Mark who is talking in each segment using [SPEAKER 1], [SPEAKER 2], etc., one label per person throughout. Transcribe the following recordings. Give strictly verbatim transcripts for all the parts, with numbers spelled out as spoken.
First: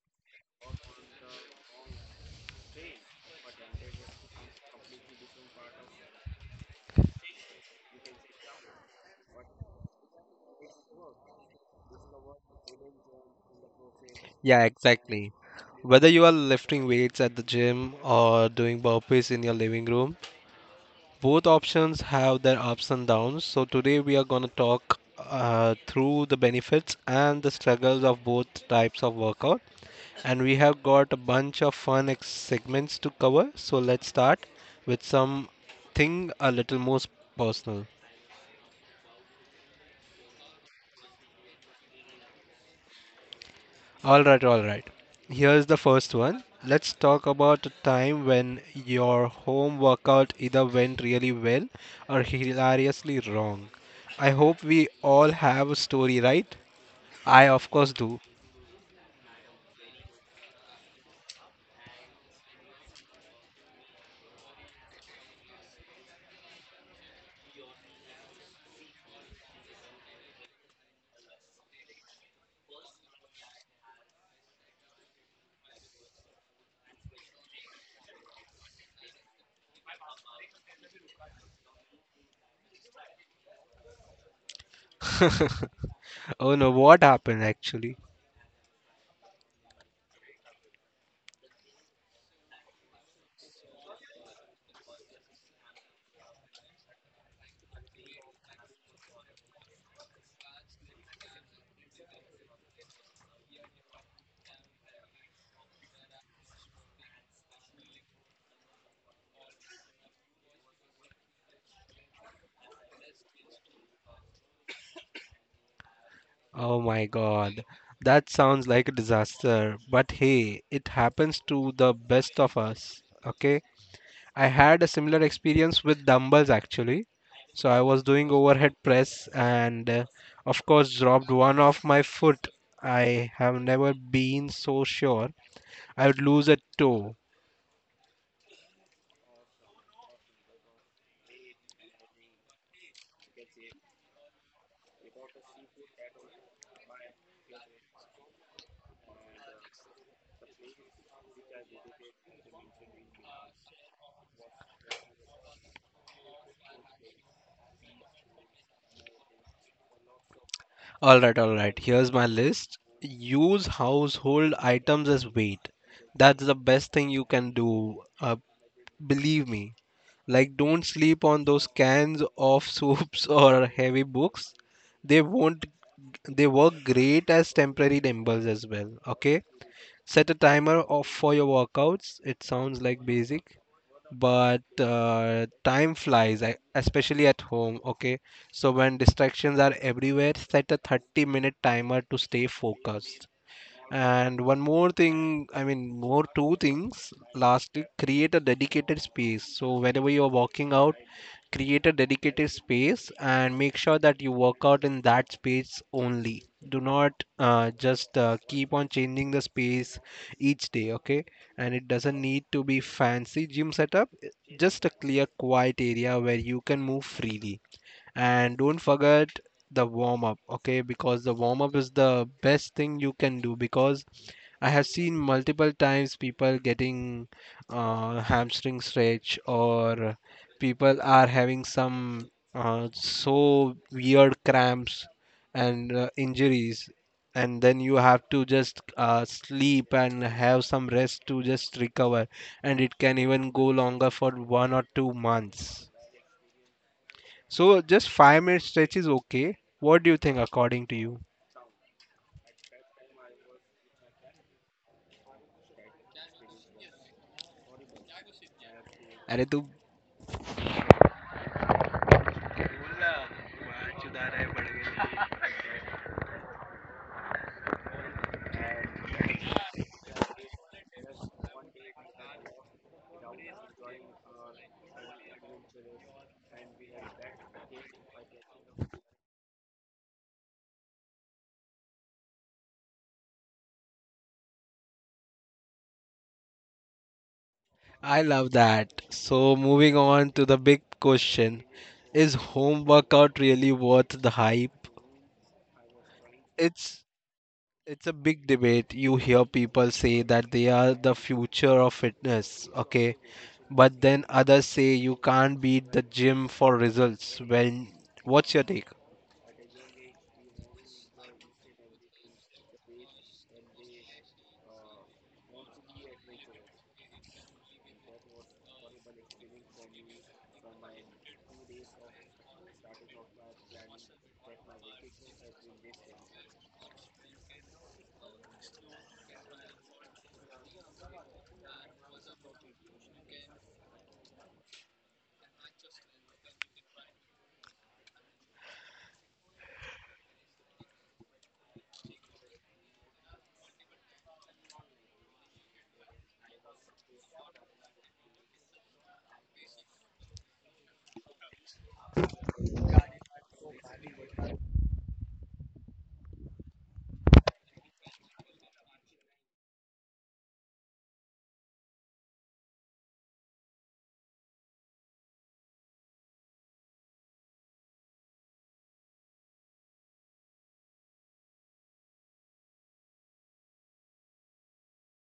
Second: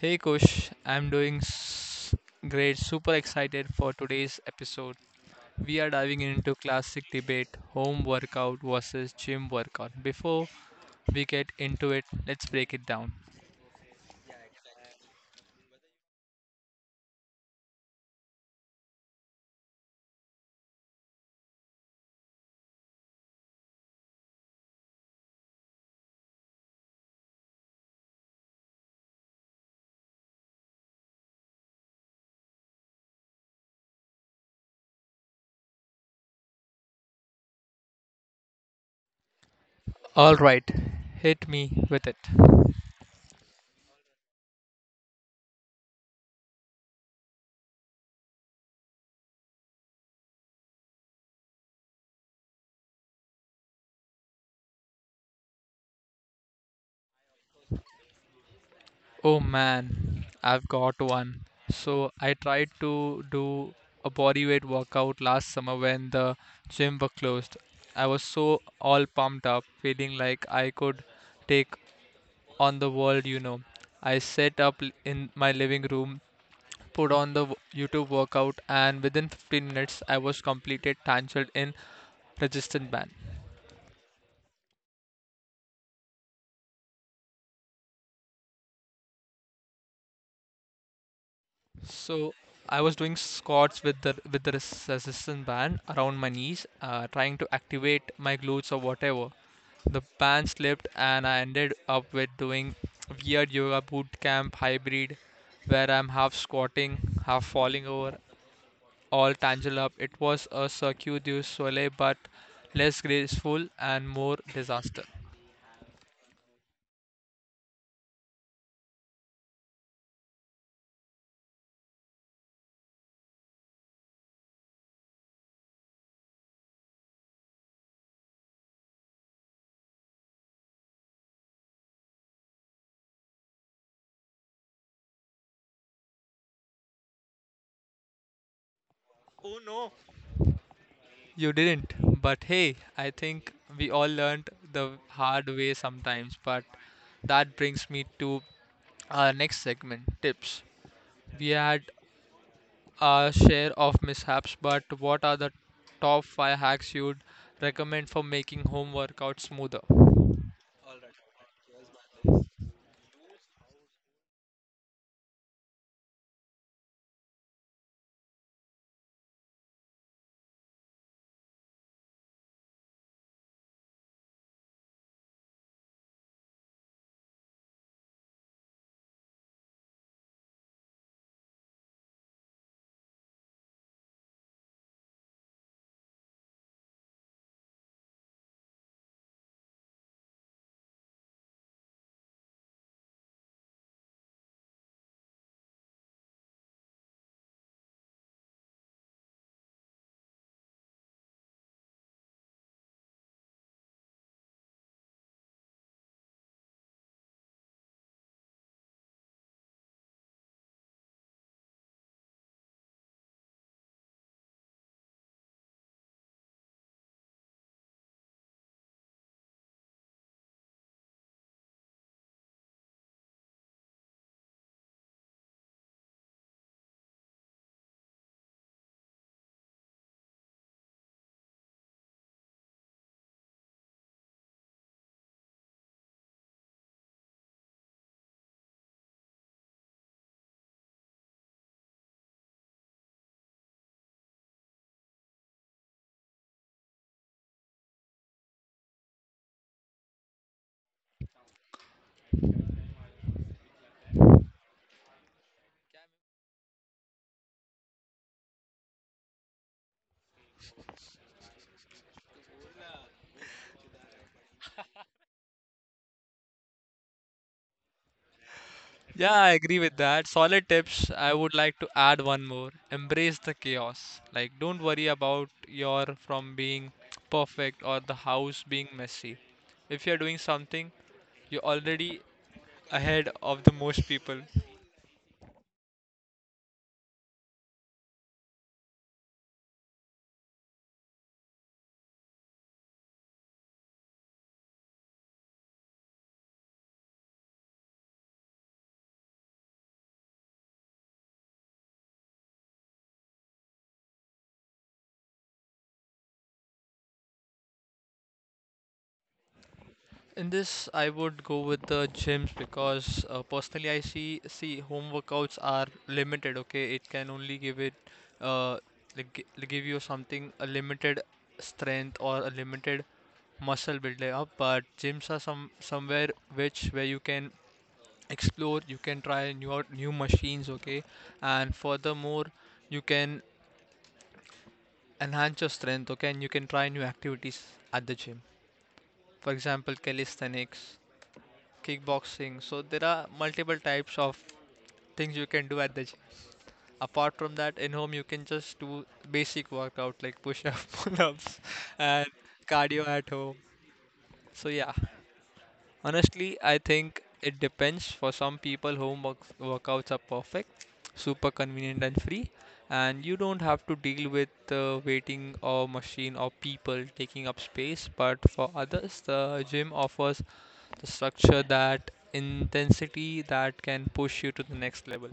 [SPEAKER 1] Hey Kush, I'm doing s- great, super excited for today's episode. We are diving into classic debate home workout versus gym workout. Before we get into it, let's break it down.
[SPEAKER 2] Yeah, exactly. Whether you are lifting weights at the gym or doing burpees in your living room, both options have their ups and downs. So today we are going to talk uh, through the benefits and the struggles of both types of workout. And we have got a bunch of fun ex- segments to cover. So let's start with something a little more s- personal.
[SPEAKER 1] Alright, hit me with it.
[SPEAKER 2] All right, all right. Here's the first one. Let's talk about a time when your home workout either went really well or hilariously wrong. I hope we all have a story, right? I of course do.
[SPEAKER 1] Oh man, I've got one. So I tried to do a bodyweight workout last summer when the gym were closed. I was so all pumped up, feeling like I could take on the world, you know. I set up l- in my living room, put on the w- YouTube workout, and within fifteen minutes, I was completed tangled in resistance band.
[SPEAKER 2] Oh no, what happened actually?
[SPEAKER 1] So I was doing squats with the with the res- resistance band around my knees, uh, trying to activate my glutes or whatever. The band slipped, and I ended up with doing weird yoga boot camp hybrid, where I'm half squatting, half falling over, all tangled up. It was a Cirque du Soleil, but less graceful and more disaster.
[SPEAKER 2] Oh my god. That sounds like a disaster. But hey, it happens to the best of us. Okay? I had a similar experience with dumbbells actually. So I was doing overhead press and uh, of course dropped one off my foot. I have never been so sure I would lose a toe.
[SPEAKER 1] You didn't, but hey, I think we all learned the hard way sometimes. But that brings me to our next segment tips. We had our share of mishaps, but what are the top five hacks you'd recommend for making home workouts smoother?
[SPEAKER 2] All right, all right. Here's my list. Use household items as weight. That's the best thing you can do. Uh, believe me. Like, don't sleep on those cans of soups or heavy books. They won't. They work great as temporary dumbbells as well. Okay. Set a timer off for your workouts. It sounds like basic, but uh, time flies, e- especially at home. Okay, so when distractions are everywhere, set a thirty minute timer to stay focused. And one more thing, I mean, more two things. Lastly, create a dedicated space. So whenever you're walking out, create a dedicated space and make sure that you work out in that space only. Do not uh, just uh, keep on changing the space each day, okay? And it doesn't need to be fancy gym setup, just a clear, quiet area where you can move freely. And don't forget the warm up, okay? Because the warm up is the best thing you can do, because I have seen multiple times people getting uh, hamstring stretch, or people are having some uh, so weird cramps and uh, injuries, and then you have to just uh, sleep and have some rest to just recover, and it can even go longer for one or two months. So just five minute stretch is okay. What do you think, according to you? अरे तू बोल ना, चुदार है बढ़ गई।
[SPEAKER 1] Yeah, I agree with that. Solid tips. I would like to add one more. Embrace the chaos. Like, don't worry about your from being perfect or the house being messy. If you're doing something, you're already ahead of the most people.
[SPEAKER 2] I love that. So moving on to the big question. Is home workout really worth the hype? It's it's a big debate. You hear people say that they are the future of fitness, okay? But then others say you can't beat the gym for results. When what's your take?
[SPEAKER 1] In this, I would go with the gyms because uh, personally, I see see home workouts are limited. Okay, it can only give it uh like gi- like give you something a limited strength or a limited muscle building up. But gyms are some somewhere which where you can explore, you can try new out- new machines. Okay, and furthermore, you can enhance your strength. Okay, and you can try new activities at the gym. For example, calisthenics kickboxing. So there are multiple types of things you can do at the gym. Apart from that, in home you can just do basic workout like push-up, pull-ups, and cardio at home. So yeah, honestly, I think it depends. For some people, home works, workouts are perfect, super convenient and free, and you don't have to deal with uh, waiting or machine or people taking up space. But for others, the gym offers the structure, that intensity that can push you to the next level?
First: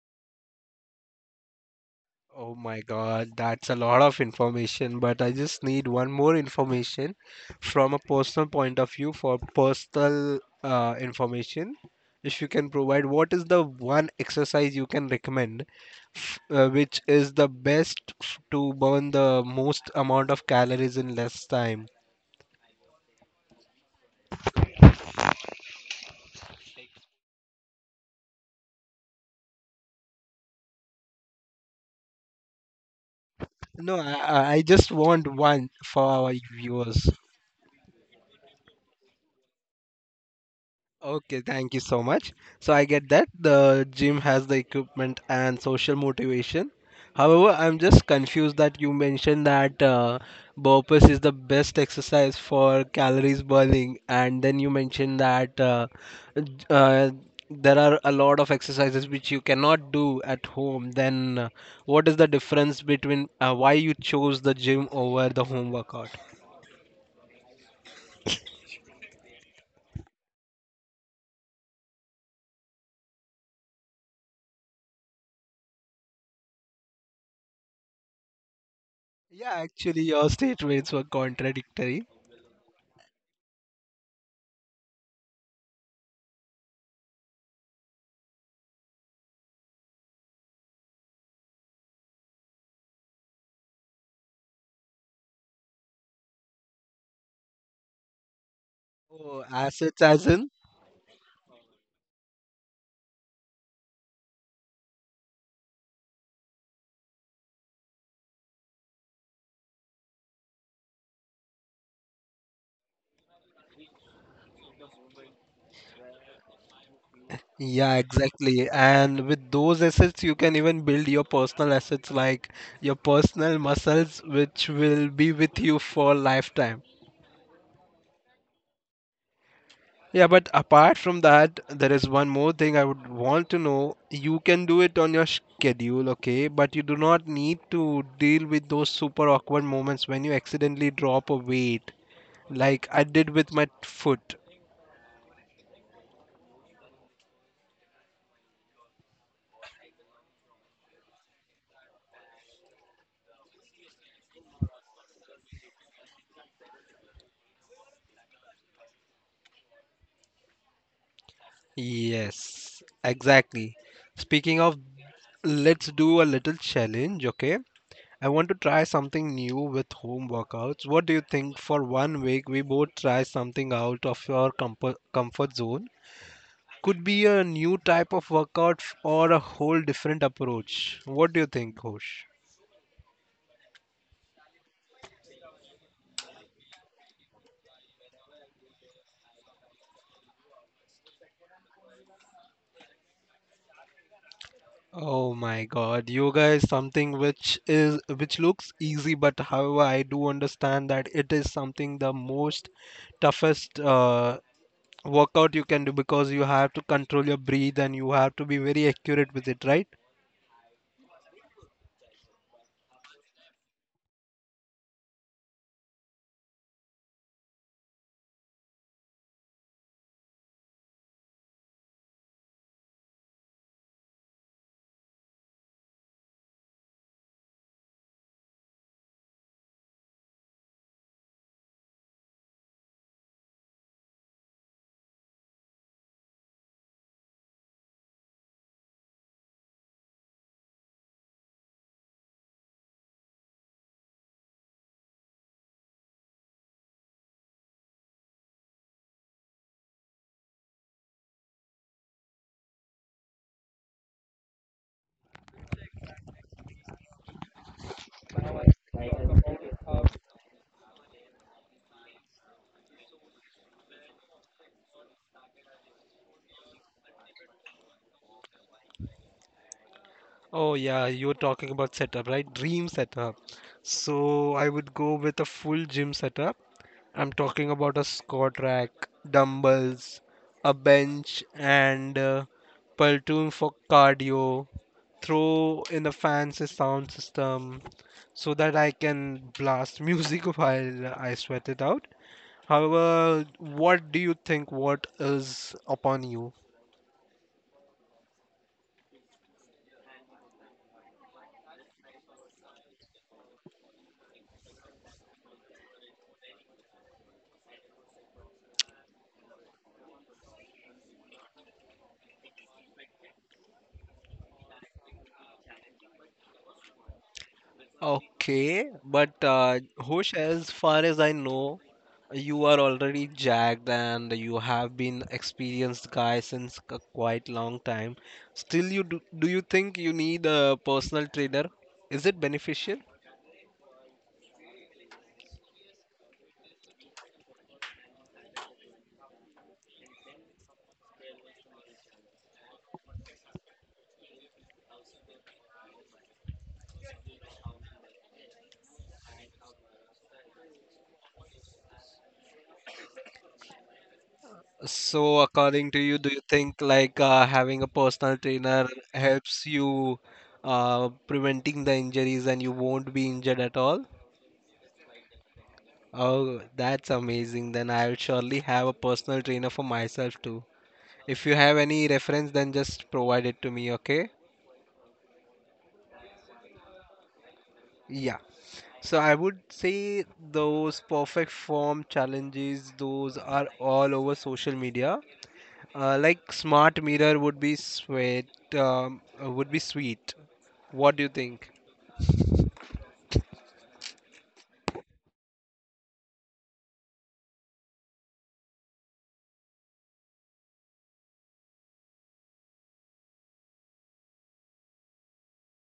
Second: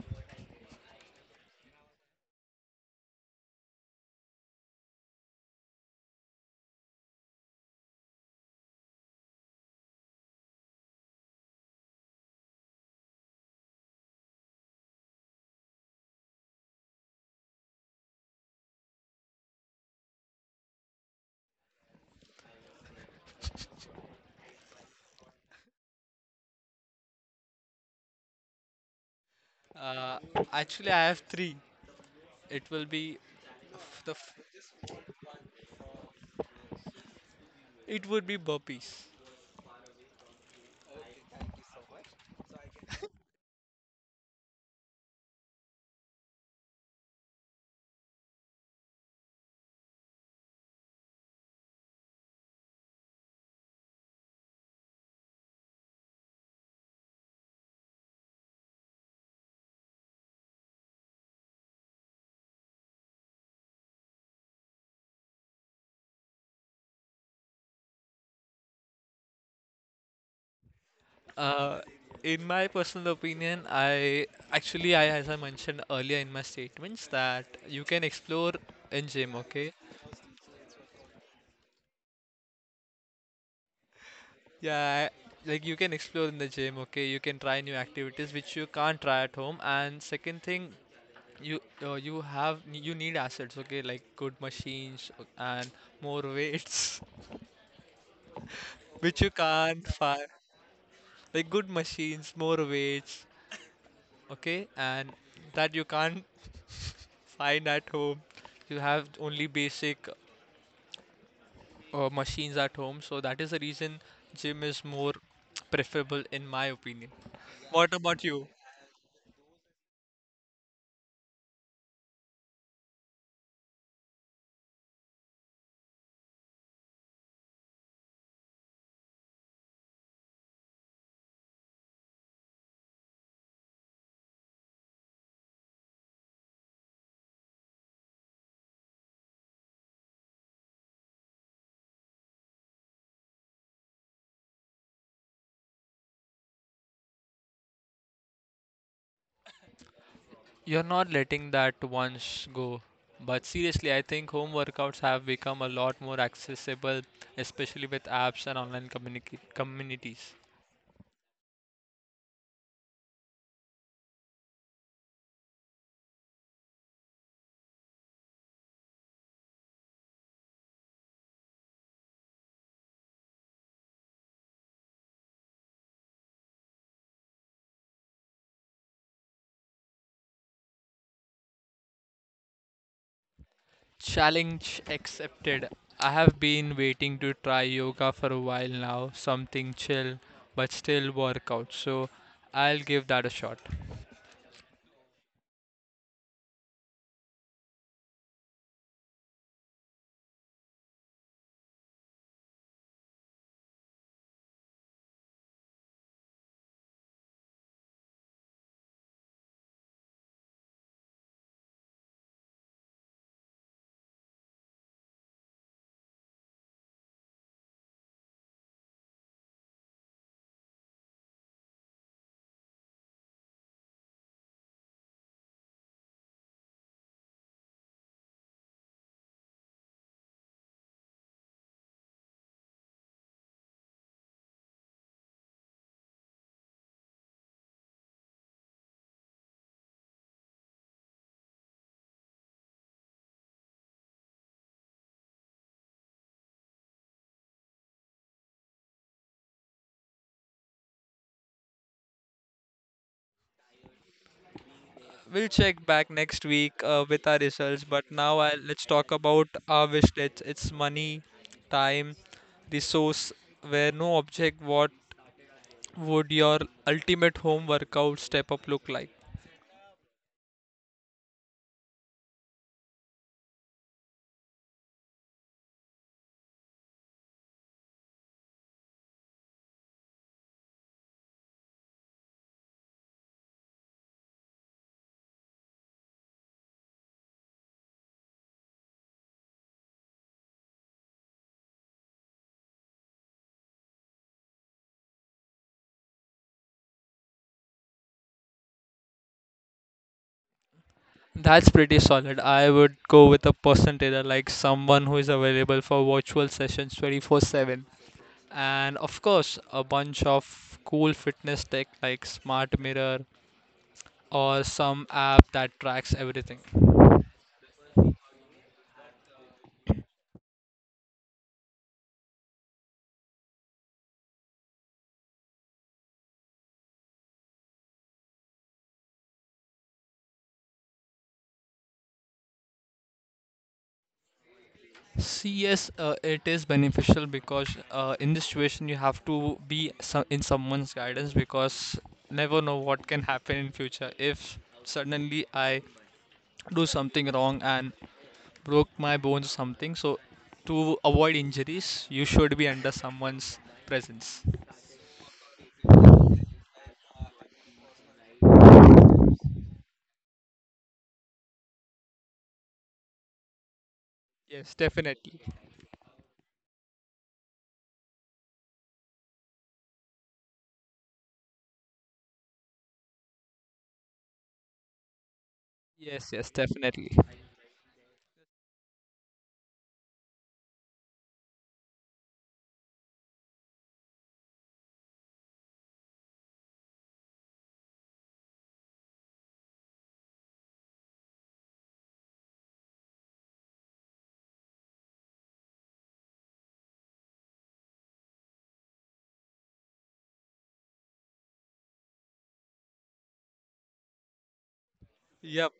[SPEAKER 2] Oh my God, that's a lot of information, but I just need one more information from a personal point of view for personal uh, information. If you can provide, what is the one exercise you can recommend, f- uh, which is the best f- to burn the most amount of calories in less time?
[SPEAKER 1] Uh, actually, I have three. It will be
[SPEAKER 2] No,
[SPEAKER 1] f- the
[SPEAKER 2] I,
[SPEAKER 1] f-
[SPEAKER 2] I I just want one for our viewers.
[SPEAKER 1] it would be burpees.
[SPEAKER 2] Okay, thank you so much. So I get that the gym has the equipment and social motivation. However, I'm just confused that you mentioned that uh, burpees is the best exercise for calories burning, and then you mentioned that uh, j- uh, there are a lot of exercises which you cannot do at home. Then, uh, what is the difference between uh, why you chose the gym over the home workout?
[SPEAKER 1] Uh, in my personal opinion, I actually I as I mentioned earlier in my statements that you can explore in gym.
[SPEAKER 2] Yeah,
[SPEAKER 1] Okay,
[SPEAKER 2] actually, your statements were contradictory.
[SPEAKER 1] yeah, like you can explore in the gym. Okay, you can try new activities which you can't try at home. And second thing, you uh, you have you need assets, okay, like good machines and more weights which you
[SPEAKER 2] Oh,
[SPEAKER 1] can't
[SPEAKER 2] assets as
[SPEAKER 1] find,
[SPEAKER 2] in?
[SPEAKER 1] like good machines, more weights, okay, and that you can't find at home. You have only basic uh, machines at home, so that is the reason gym is more preferable in my opinion. What
[SPEAKER 2] Yeah,
[SPEAKER 1] about you?
[SPEAKER 2] exactly. And with those assets, you can even build your personal assets like your personal muscles, which will be with you for lifetime. Yeah, but apart from that, there is one more thing I would want to know. You can do it on your schedule, okay? But you do not need to deal with those super awkward moments when you accidentally drop a weight, like I did with my foot.
[SPEAKER 1] You're not letting that once go. But seriously, I think home workouts have become a lot more accessible, especially with apps and online communica- communities.
[SPEAKER 2] Yes, exactly. Speaking of, let's do a little challenge, okay? I want to try something new with home workouts. What do you think, for one week we both try something out of your comfort, comfort zone? Could be a new type of workout f- or a whole different approach. What do you think, Hosh?
[SPEAKER 1] Challenge accepted. I have been waiting to try yoga for a while now, something chill but still workout. So I'll give that a shot.
[SPEAKER 2] Oh my God, yoga is something which is which looks easy, but however, I do understand that it is something the most toughest uh, workout you can do, because you have to control your breathe and you have to be very accurate with it, right?
[SPEAKER 1] We'll check back next week uh, with our results, but now I, let's talk about our wish list. It's money, time, resource, where no object what would your ultimate home workout step up look like?
[SPEAKER 2] Oh yeah, you are talking about setup, right? Dream setup. So I would go with a full gym setup. I'm talking about a squat rack, dumbbells, a bench, and uh, platoon for cardio. Throw in a fancy sound system so that I can blast music while I sweat it out. However, what do you think? What is upon you?
[SPEAKER 1] That's pretty solid. I would go with a percentager, like someone who is available for virtual sessions twenty-four seven. And of course, a bunch of cool fitness tech like Smart Mirror or some app that tracks everything.
[SPEAKER 2] Okay, but uh, Hosh, as far as I know, you are already jacked and you have been experienced guy since a quite long time. Still, you do, do you think you need a personal trainer? Is it beneficial?
[SPEAKER 1] See, yes, uh, it is beneficial because uh, in this situation you have to be so- in someone's guidance because never know what can happen in future. If suddenly I do something wrong and broke my bones or something. So, to avoid injuries, you should be under someone's presence.
[SPEAKER 2] So, according to you, do you think like uh, having a personal trainer helps you uh, preventing the injuries and you won't be injured at all?
[SPEAKER 1] Yes, definitely.
[SPEAKER 2] Oh, that's amazing. Then I'll surely have a personal trainer for myself too. If you have any reference, then just provide it to me, okay?
[SPEAKER 1] Yes, yes, definitely.
[SPEAKER 2] Yeah. So I would say those perfect form challenges, those are all over social media. Uh, like smart mirror would be sweet, um, uh, would be sweet. What do you think?
[SPEAKER 1] Yep.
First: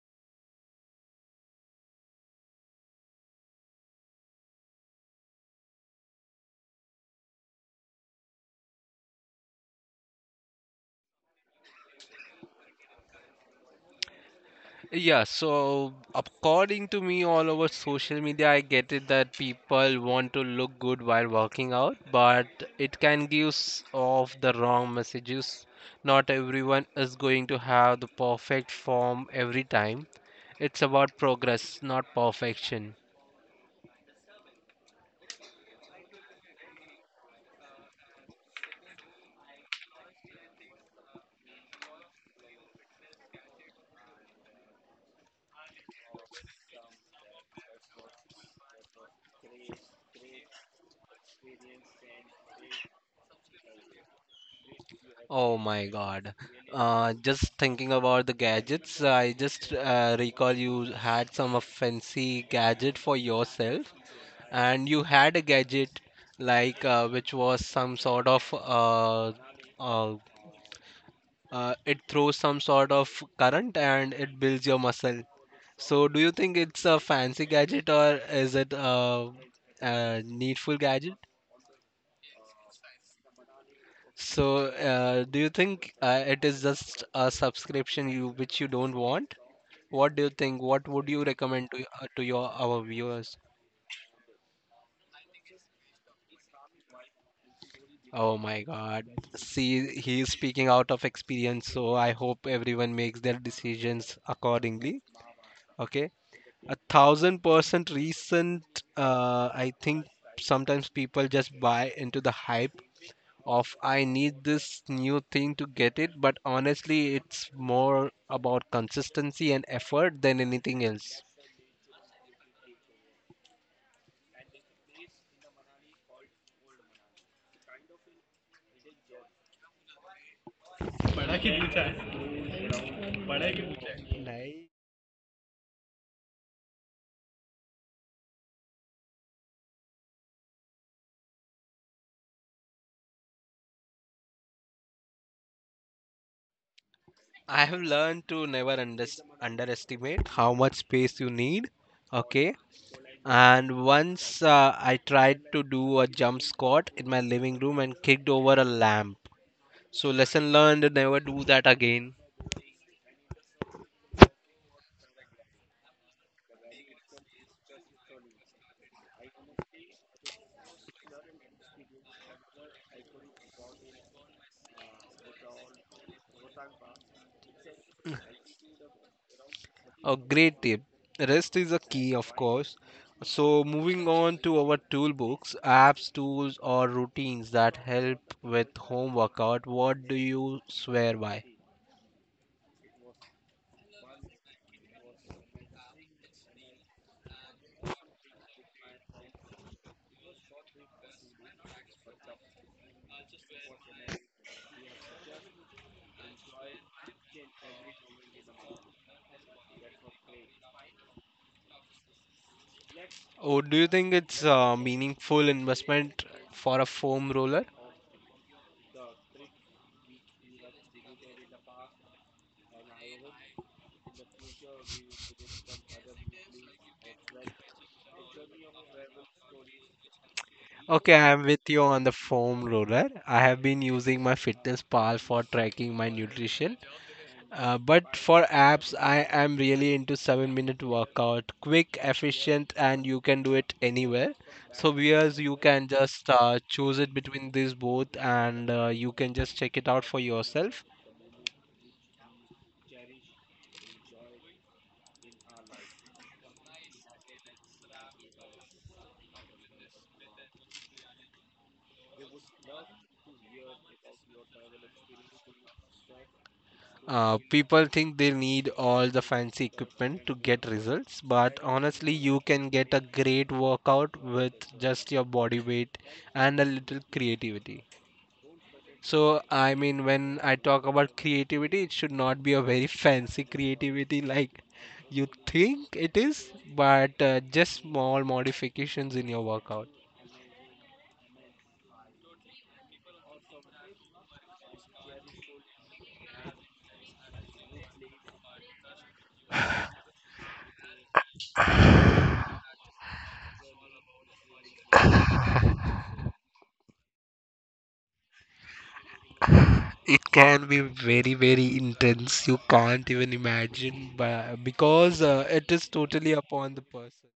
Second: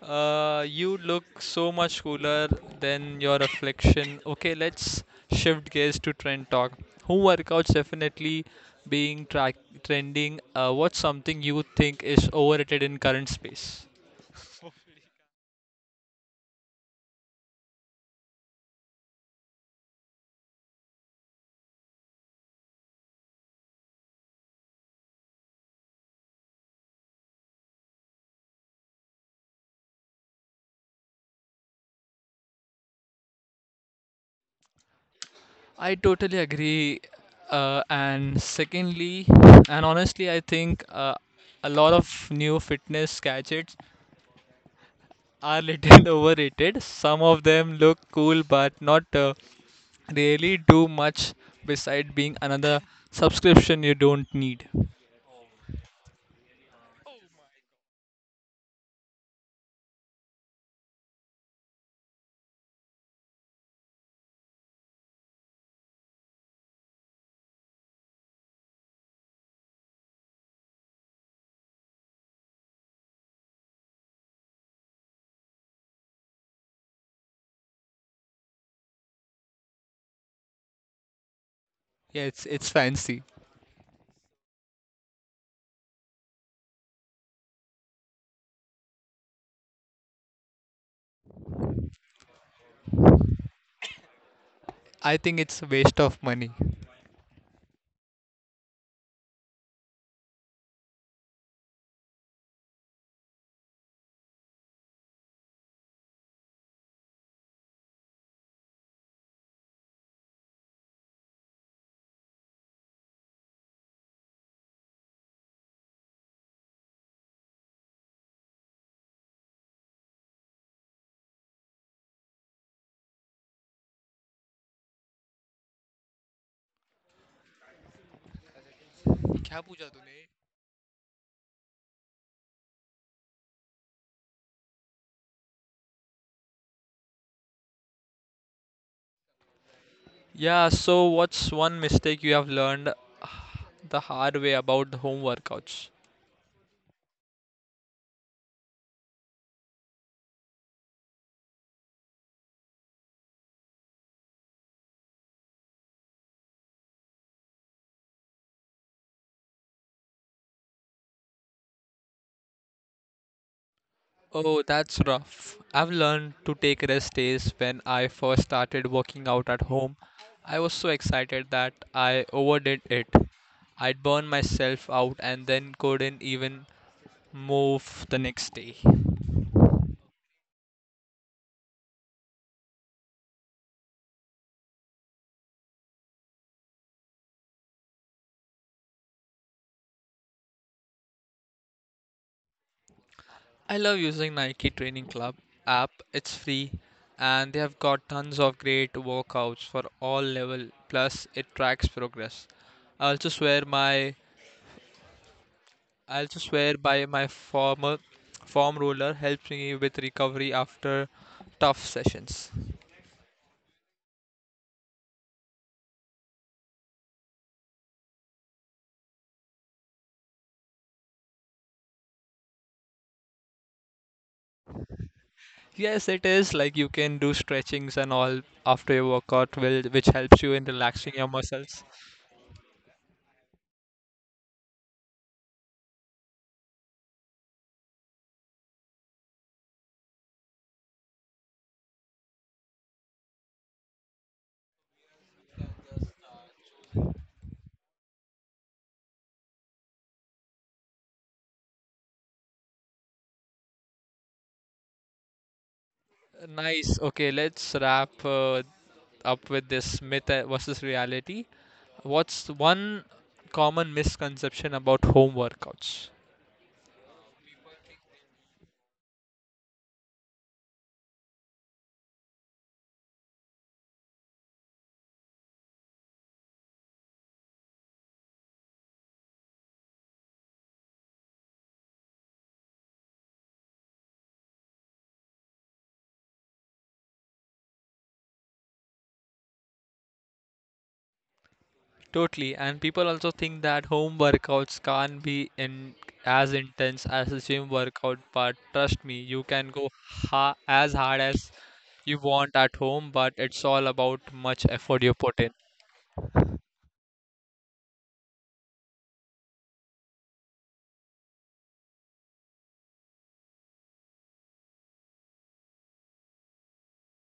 [SPEAKER 1] Uh, you look so much cooler than your reflection. Okay, let's shift gears to trend talk. Who workouts definitely being track trending? Uh, what's something you think is overrated in current space?
[SPEAKER 2] Yeah, so according to me, all over social media, I get it that people want to look good while working out, but it can give s- off the wrong messages. Not everyone is going to have the perfect form every time. It's about progress, not perfection.
[SPEAKER 1] I totally agree. Uh, and secondly, and honestly, I think uh, a lot of new fitness gadgets are little overrated. Some of them look cool, but not uh, really do much beside being another subscription you don't need.
[SPEAKER 2] Oh my God. Uh, just thinking about the gadgets, I just uh, recall you had some uh, fancy gadget for yourself. And you had a gadget like uh, which was some sort of uh, uh, uh, it throws some sort of current and it builds your muscle. So do you think it's a fancy gadget or is it a, a needful gadget?
[SPEAKER 1] Yeah, it's it's fancy.
[SPEAKER 2] So uh, do you think uh, it is just a subscription you which you don't want? What do you think? What would you recommend to uh, to your our viewers?
[SPEAKER 1] I think it's a waste of money.
[SPEAKER 2] Oh my God. See, he is speaking out of experience, so I hope everyone makes their decisions accordingly. Okay. A thousand percent recent, uh, I think sometimes people just buy into the hype of I need this new thing to get it, but honestly, it's more about consistency and effort than anything else.
[SPEAKER 1] क्या पूछा तूने?
[SPEAKER 2] पढ़ा कि पूछा है पढ़ा कि पूछा है नहीं
[SPEAKER 1] Yeah, so what's one mistake you have learned uh, the hard way about the home workouts?
[SPEAKER 2] I have learned to never under, underestimate how much space you need. Okay. And once uh, I tried to do a jump squat in my living room and kicked over a lamp. So, lesson learned, never do that again.
[SPEAKER 1] Oh, that's rough. I've learned to take rest days when I first started working out at home. I was so excited that I overdid it. I'd burn myself out and then couldn't even move the next day.
[SPEAKER 2] A great tip. Rest is a key, of course. So, moving on to our toolbooks, apps, tools, or routines that help with home workout, what do you swear by?
[SPEAKER 1] I love using Nike Training Club app. It's free and they have got tons of great workouts for all level plus it tracks progress. I also swear my I also swear by my former form roller helps me with recovery after tough sessions.
[SPEAKER 2] Oh, do you think it's a meaningful investment for a foam roller?
[SPEAKER 1] Yes, it is like you can do stretchings and all after your workout, will which helps you in
[SPEAKER 2] Okay,
[SPEAKER 1] relaxing your
[SPEAKER 2] I'm with you
[SPEAKER 1] muscles.
[SPEAKER 2] on the foam roller. I have been using my fitness pal for tracking my nutrition. Uh, but for apps, I am really into seven minute workout. Quick, efficient, and you can do it anywhere. So, viewers, you can just uh, choose it between these both and uh, you can just check it out for yourself.
[SPEAKER 1] Nice. Okay, let's wrap uh, up with this myth uh, versus reality. What's one common misconception about home workouts?
[SPEAKER 2] Uh, people think they need all the fancy equipment to get results, but honestly, you can get a great workout with just your body weight and a little creativity. So, I mean, when I talk about creativity, it should not be a very fancy creativity like you think it is, but uh, just small modifications in your workout.
[SPEAKER 1] Totally, and people also think that home workouts can't be in as intense as a gym workout, but trust me, you can go ha as hard as you want at home, but it's all about much effort you put in.
[SPEAKER 2] It can be very, very intense. You can't even imagine, but because uh, it is totally upon the person.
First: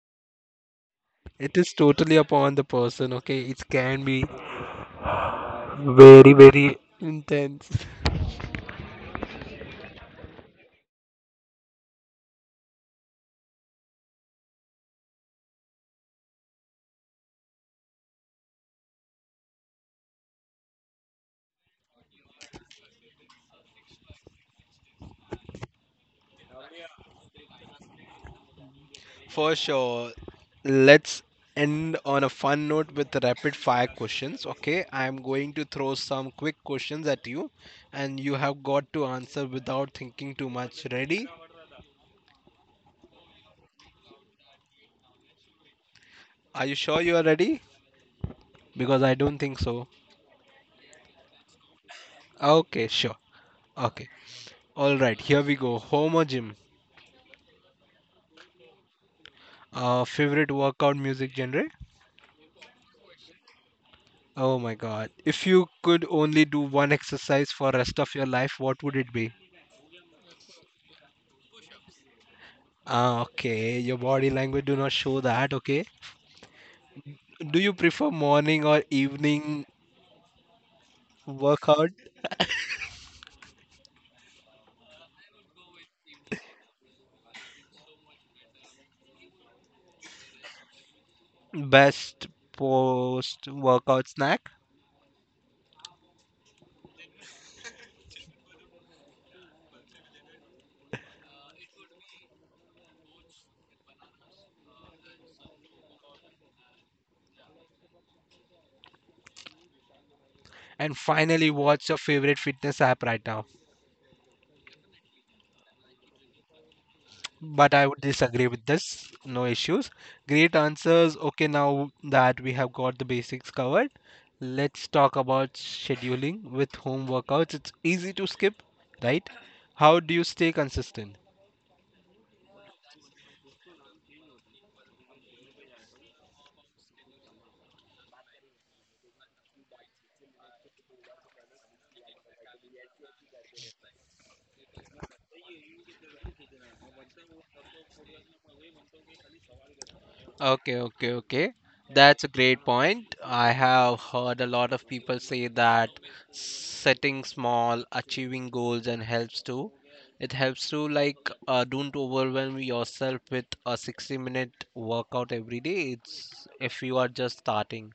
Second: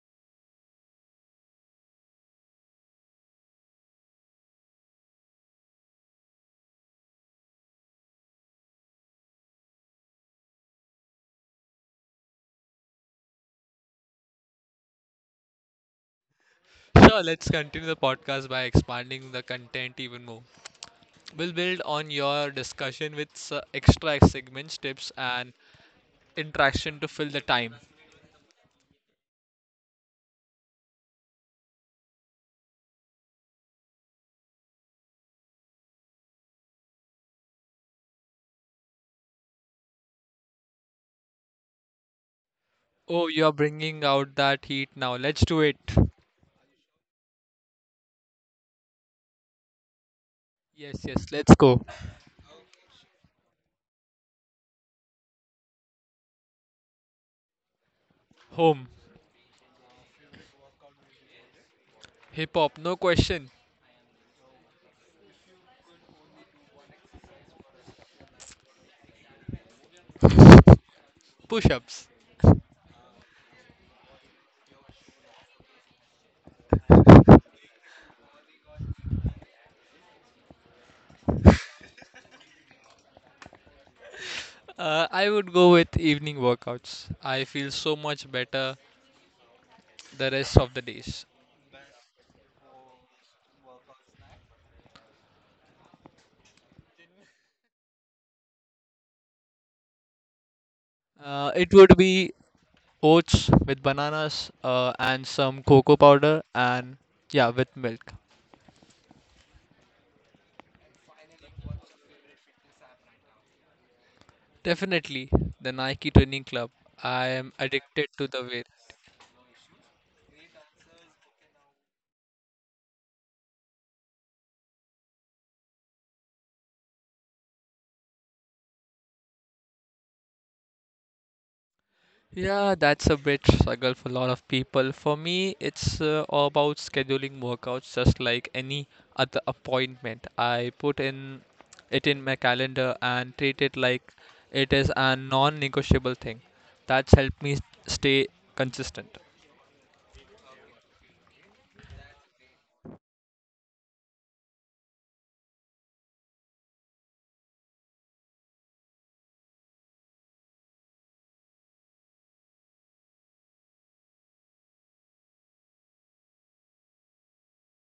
[SPEAKER 2] It is totally upon the person, okay? It can be very, very intense.
[SPEAKER 1] Sure, let's continue the podcast by expanding the content even more. We'll build on your discussion with s- extra segments, tips, and interaction to fill the time.
[SPEAKER 2] For sure. Let's end on a fun note with rapid fire questions. Okay, I am going to throw some quick questions at you, and you have got to answer without thinking too much. Ready?
[SPEAKER 1] Oh, you're bringing out that heat now. Let's do it.
[SPEAKER 2] Are you sure you are ready? Because I don't think so.
[SPEAKER 1] Yes, yes, let's go.
[SPEAKER 2] Okay, sure. Okay. All right, here we go. Home or gym?
[SPEAKER 1] Home.
[SPEAKER 2] Uh, favorite workout music genre?
[SPEAKER 1] Hip hop, no question.
[SPEAKER 2] Oh my god. If you could only do one exercise for rest of your life, what would it be?
[SPEAKER 1] Push ups.
[SPEAKER 2] Ah, okay. Your body language do not show that, okay? Do you prefer morning or evening workout?
[SPEAKER 1] Uh, I would go with evening workouts. I feel so much better the rest of the days.
[SPEAKER 2] Best post workout snack?
[SPEAKER 1] Uh, it would be oats with bananas uh, and some cocoa powder and yeah, with milk.
[SPEAKER 2] And finally, what's your favorite fitness app right now?
[SPEAKER 1] Definitely the Nike Training Club. I am
[SPEAKER 2] But I would
[SPEAKER 1] addicted to the
[SPEAKER 2] disagree with
[SPEAKER 1] wear.
[SPEAKER 2] this. No issues. Great answers. Okay, now that we have got the basics covered, let's talk about scheduling with home workouts. It's easy to skip, right? How do you stay consistent?
[SPEAKER 1] Yeah, that's a bit struggle for a lot of people. For me, it's uh, all about scheduling workouts just like any other appointment. I put in it in my calendar and treat it like it is a non-negotiable thing. That's helped me stay consistent.
[SPEAKER 2] Okay, okay, okay. That's a great point. I have heard a lot of people say that setting small, achieving goals and helps too. It helps to like uh, don't overwhelm yourself with a sixty minute workout every day. It's if you are just starting.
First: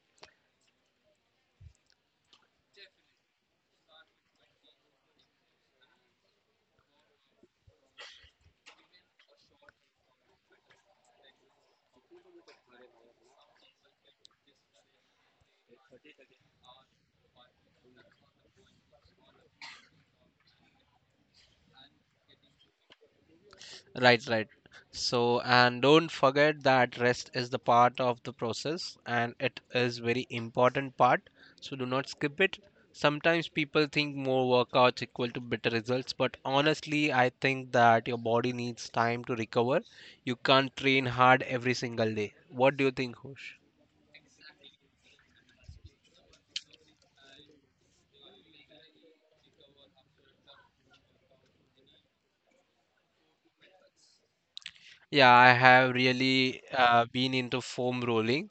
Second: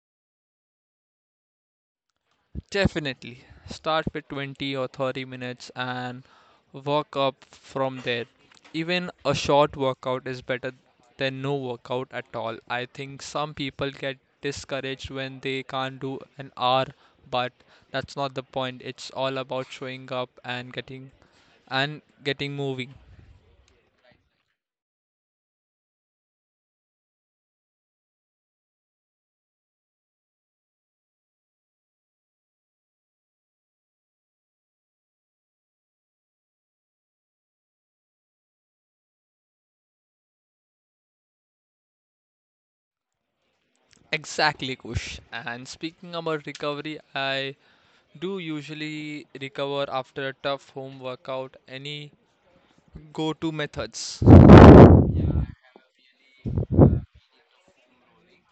[SPEAKER 1] Definitely. Start with twenty or thirty minutes and work up from there. Even a short workout is better than no workout at all. I think some people get discouraged when they can't do an hour, but that's not the point. It's all about showing up and getting and getting moving.
[SPEAKER 2] Right, right. So, and don't forget that rest is the part of the process and it is very important part. So do not skip it. Sometimes people think more workouts equal to better results, but honestly, I think that your body needs time to recover. You can't train hard every single day. What do you think, Hush?
[SPEAKER 1] Exactly, Kush. And speaking about recovery, I do usually recover after a tough home workout. Any go-to methods?
[SPEAKER 2] Yeah, I have really uh, been into foam rolling.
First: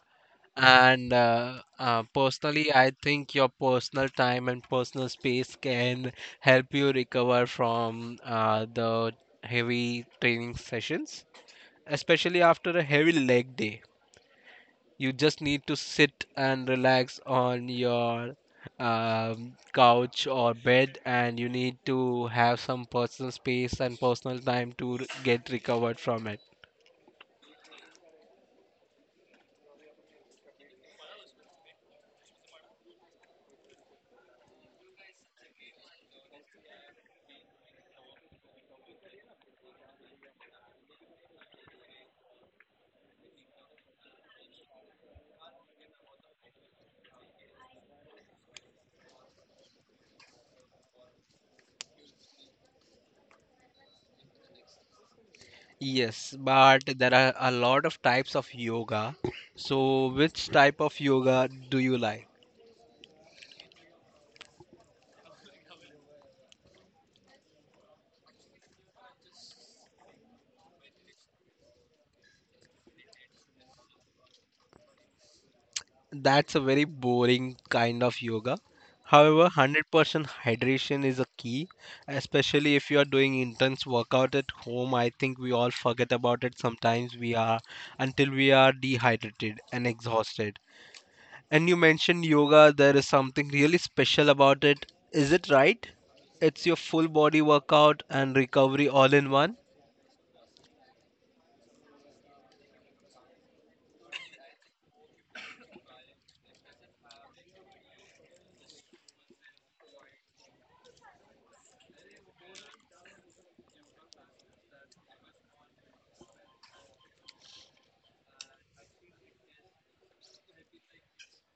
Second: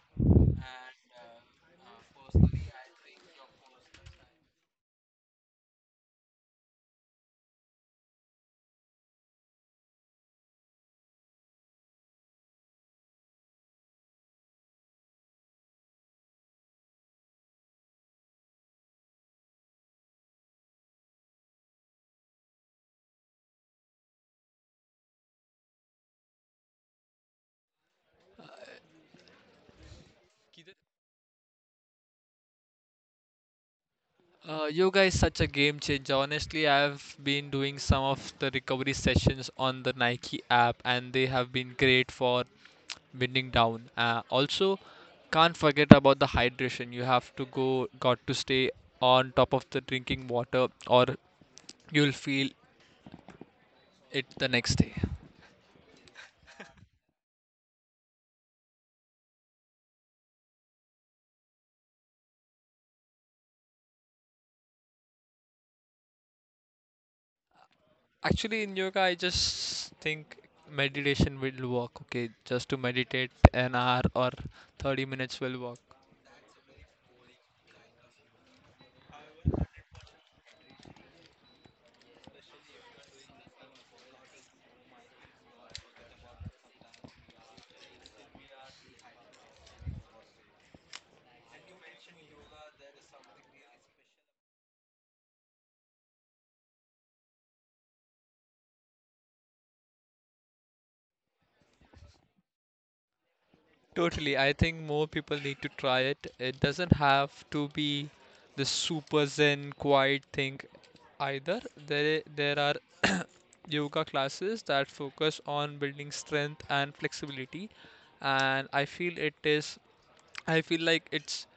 [SPEAKER 2] And uh, uh, Personally, I think your personal time and personal space can help you recover from uh, the heavy training sessions, especially after a heavy leg day. You just need to sit and relax on your um, couch or bed, and you need to have some personal space and personal time to r- get recovered from it.
[SPEAKER 1] Uh, yoga is such a game changer. Honestly, I've been doing some of the recovery sessions on the Nike app, and they have been great for winding down. Uh, also, can't forget about the hydration. You have to go, got to stay on top of the drinking water, or you'll feel it the next day.
[SPEAKER 2] Yes, but there are a lot of types of yoga. So, which type of yoga do you like?
[SPEAKER 1] Actually, in yoga, I just think meditation will work. Okay, just to meditate an hour or thirty minutes will work.
[SPEAKER 2] That's a very boring kind of yoga. However, one hundred percent hydration is a key, especially if you are doing intense workout at home. I think we all forget about it sometimes we are until we are dehydrated and exhausted. And you mentioned yoga, there is something really special about it. Is it right? It's your full body workout and recovery all in one.
[SPEAKER 1] Totally. I think more people need to try it. It doesn't have to be the super zen quiet thing either. There there are yoga classes that focus on building strength and flexibility and I feel it is I feel like it's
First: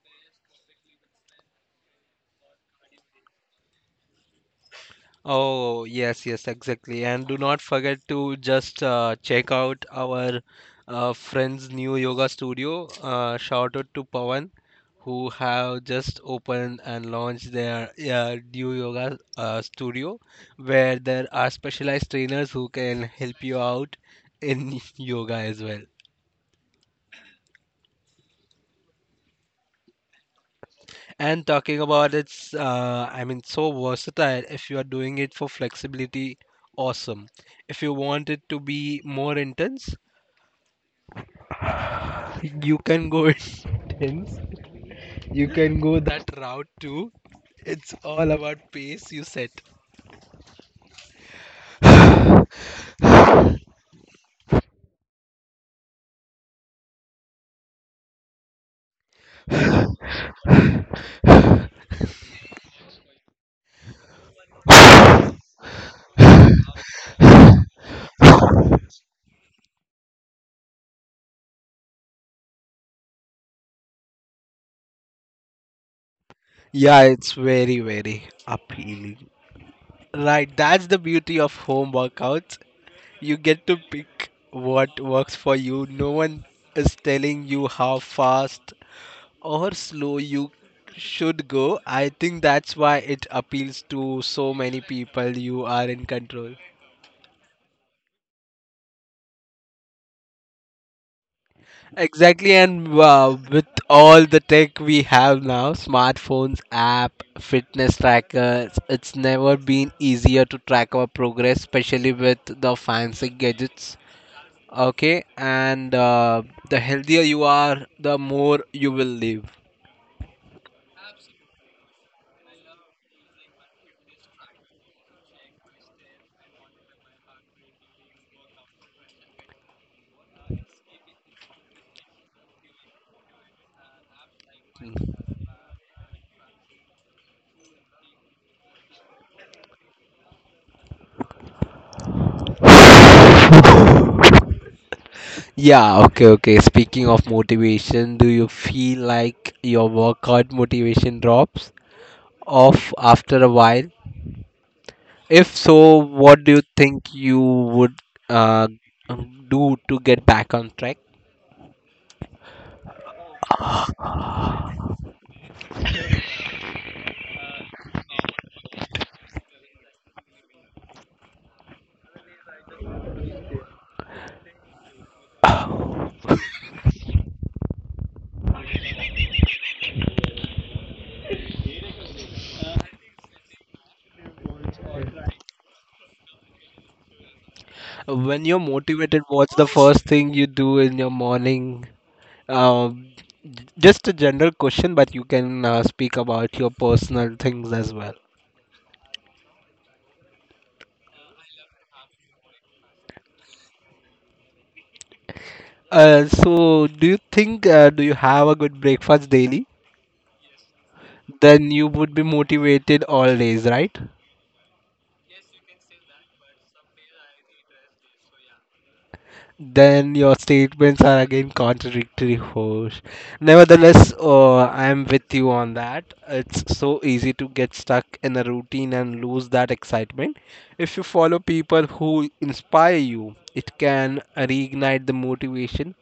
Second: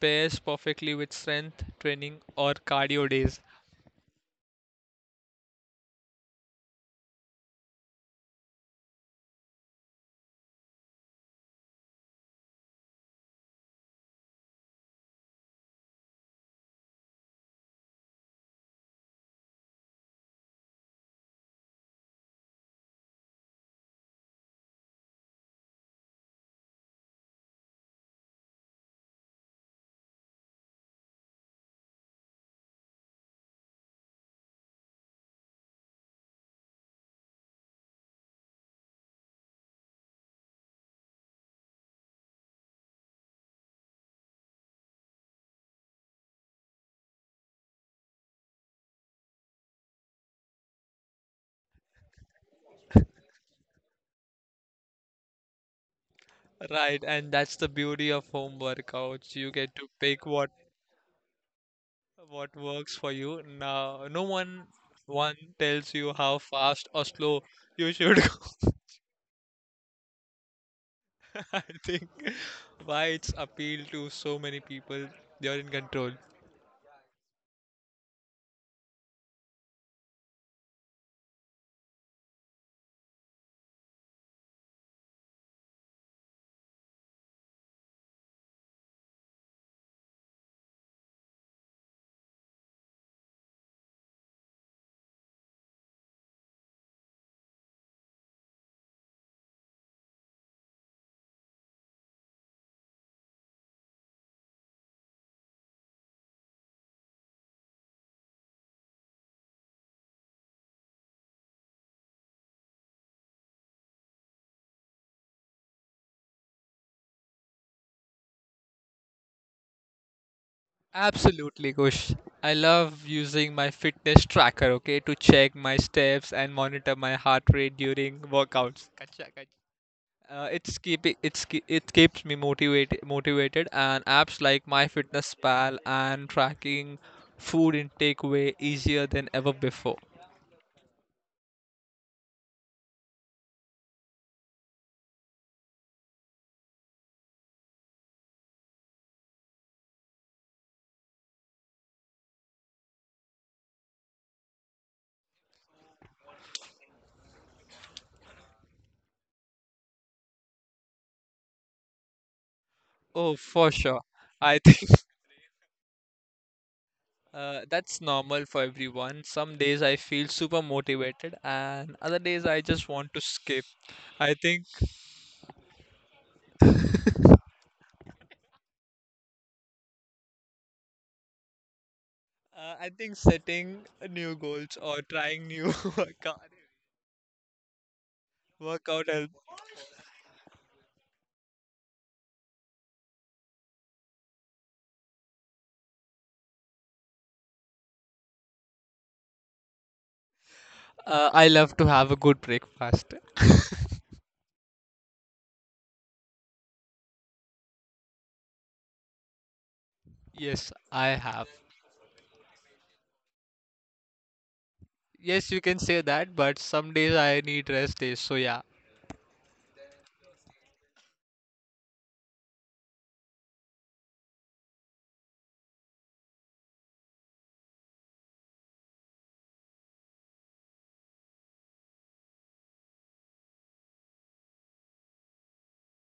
[SPEAKER 1] pairs perfectly with strength training or cardio days.
[SPEAKER 2] Oh, yes, yes, exactly. And do not forget to just uh, check out our uh, friend's new yoga studio. Uh, shout out to Pawan, who have just opened and launched their uh, new yoga uh, studio, where there are specialized trainers who can help you out in yoga as well. And talking about it's, uh, I mean, so versatile. If you are doing it for flexibility, awesome. If you want it to be more intense, you can go intense. You can go that route too. It's all about pace you set.
[SPEAKER 1] Right, and that's the beauty of home workouts. You get to pick what what works for you. Now, no one one tells you how fast or slow you should go. I think why it's appeal to so many people. You're in control.
[SPEAKER 2] Yeah, it's very, very appealing. Right, that's the beauty of home workouts. You get to pick what works for you. No one is telling you how fast or slow you should go. I think that's why it appeals to so many people. You are in control. Exactly, and uh, with all the tech we have now, smartphones, app, fitness trackers, it's never been easier to track our progress, especially with the fancy gadgets. Okay, and uh, the healthier you are, the more you will live.
[SPEAKER 1] Absolutely, Kush. I love using my fitness tracker, okay, to check my steps and monitor my heart rate during workouts. Uh, it's keeping it's ke- it keeps me motivated motivated and apps like MyFitnessPal and tracking food intake way easier than ever before.
[SPEAKER 2] Yeah, okay, okay. Speaking of motivation, do you feel like your workout motivation drops off after a while? If so, what do you think you would uh, do to get back on track?
[SPEAKER 1] Oh, for sure. I think uh, that's normal for everyone. Some days I feel super motivated and other days I just want to skip. I think uh, I think setting new goals or trying new workout
[SPEAKER 2] When you're
[SPEAKER 1] workout
[SPEAKER 2] motivated,
[SPEAKER 1] help.
[SPEAKER 2] what's the first thing you do in your morning? Um, j- just a general question, but you can uh, speak about your personal things as well.
[SPEAKER 1] Uh, I love to have a good breakfast.
[SPEAKER 2] Uh, so, do you think uh, do you have a good breakfast daily?
[SPEAKER 1] Yes, I have.
[SPEAKER 2] Then you would be motivated all days, right?
[SPEAKER 1] Yes, you can say that, but some days I need rest days. So yeah.
[SPEAKER 2] Then your statements are again contradictory, host. Nevertheless, uh, I am with you on that. It's so easy to get stuck in a routine and lose that excitement. If you follow people who inspire you, it can reignite the motivation.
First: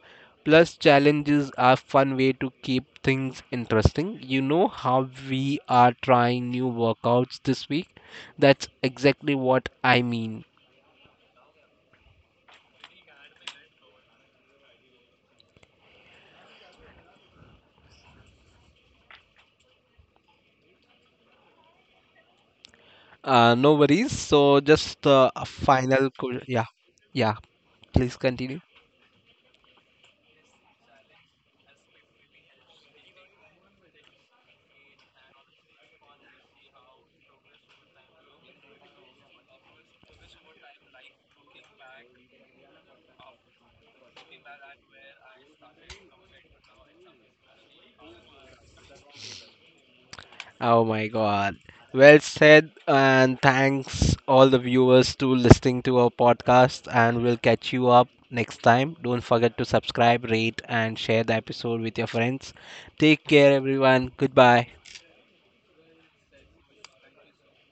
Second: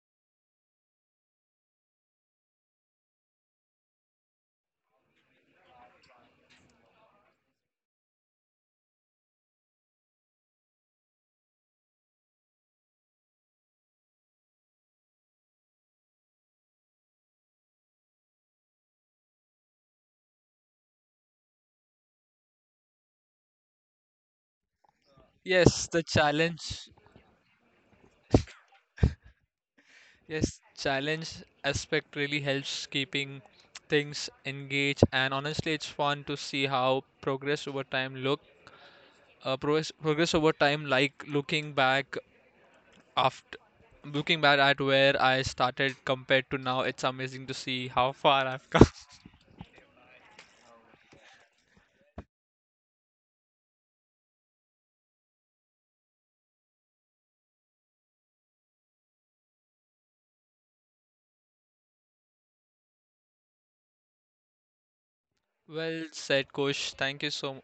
[SPEAKER 2] Plus, challenges are fun way to keep things interesting. You know how we are trying new workouts this week? That's exactly what I mean. Uh, no worries. So just uh, a
[SPEAKER 1] Yes, the
[SPEAKER 2] final question. Yeah,
[SPEAKER 1] challenge.
[SPEAKER 2] yeah. Please continue.
[SPEAKER 1] Yes, challenge aspect really helps keeping things engaged, and honestly, it's fun to see how progress over time look. Uh, progress, progress over time, like looking back after looking back at where I started compared to now. It's amazing to see how far I've come.
[SPEAKER 2] Oh my God. Well said, and thanks all the viewers to listening to our podcast. And we'll catch you up next time. Don't forget to subscribe, rate, and share the episode with your friends. Take care, everyone. Goodbye.
[SPEAKER 1] Well said, Kosh. Thank you so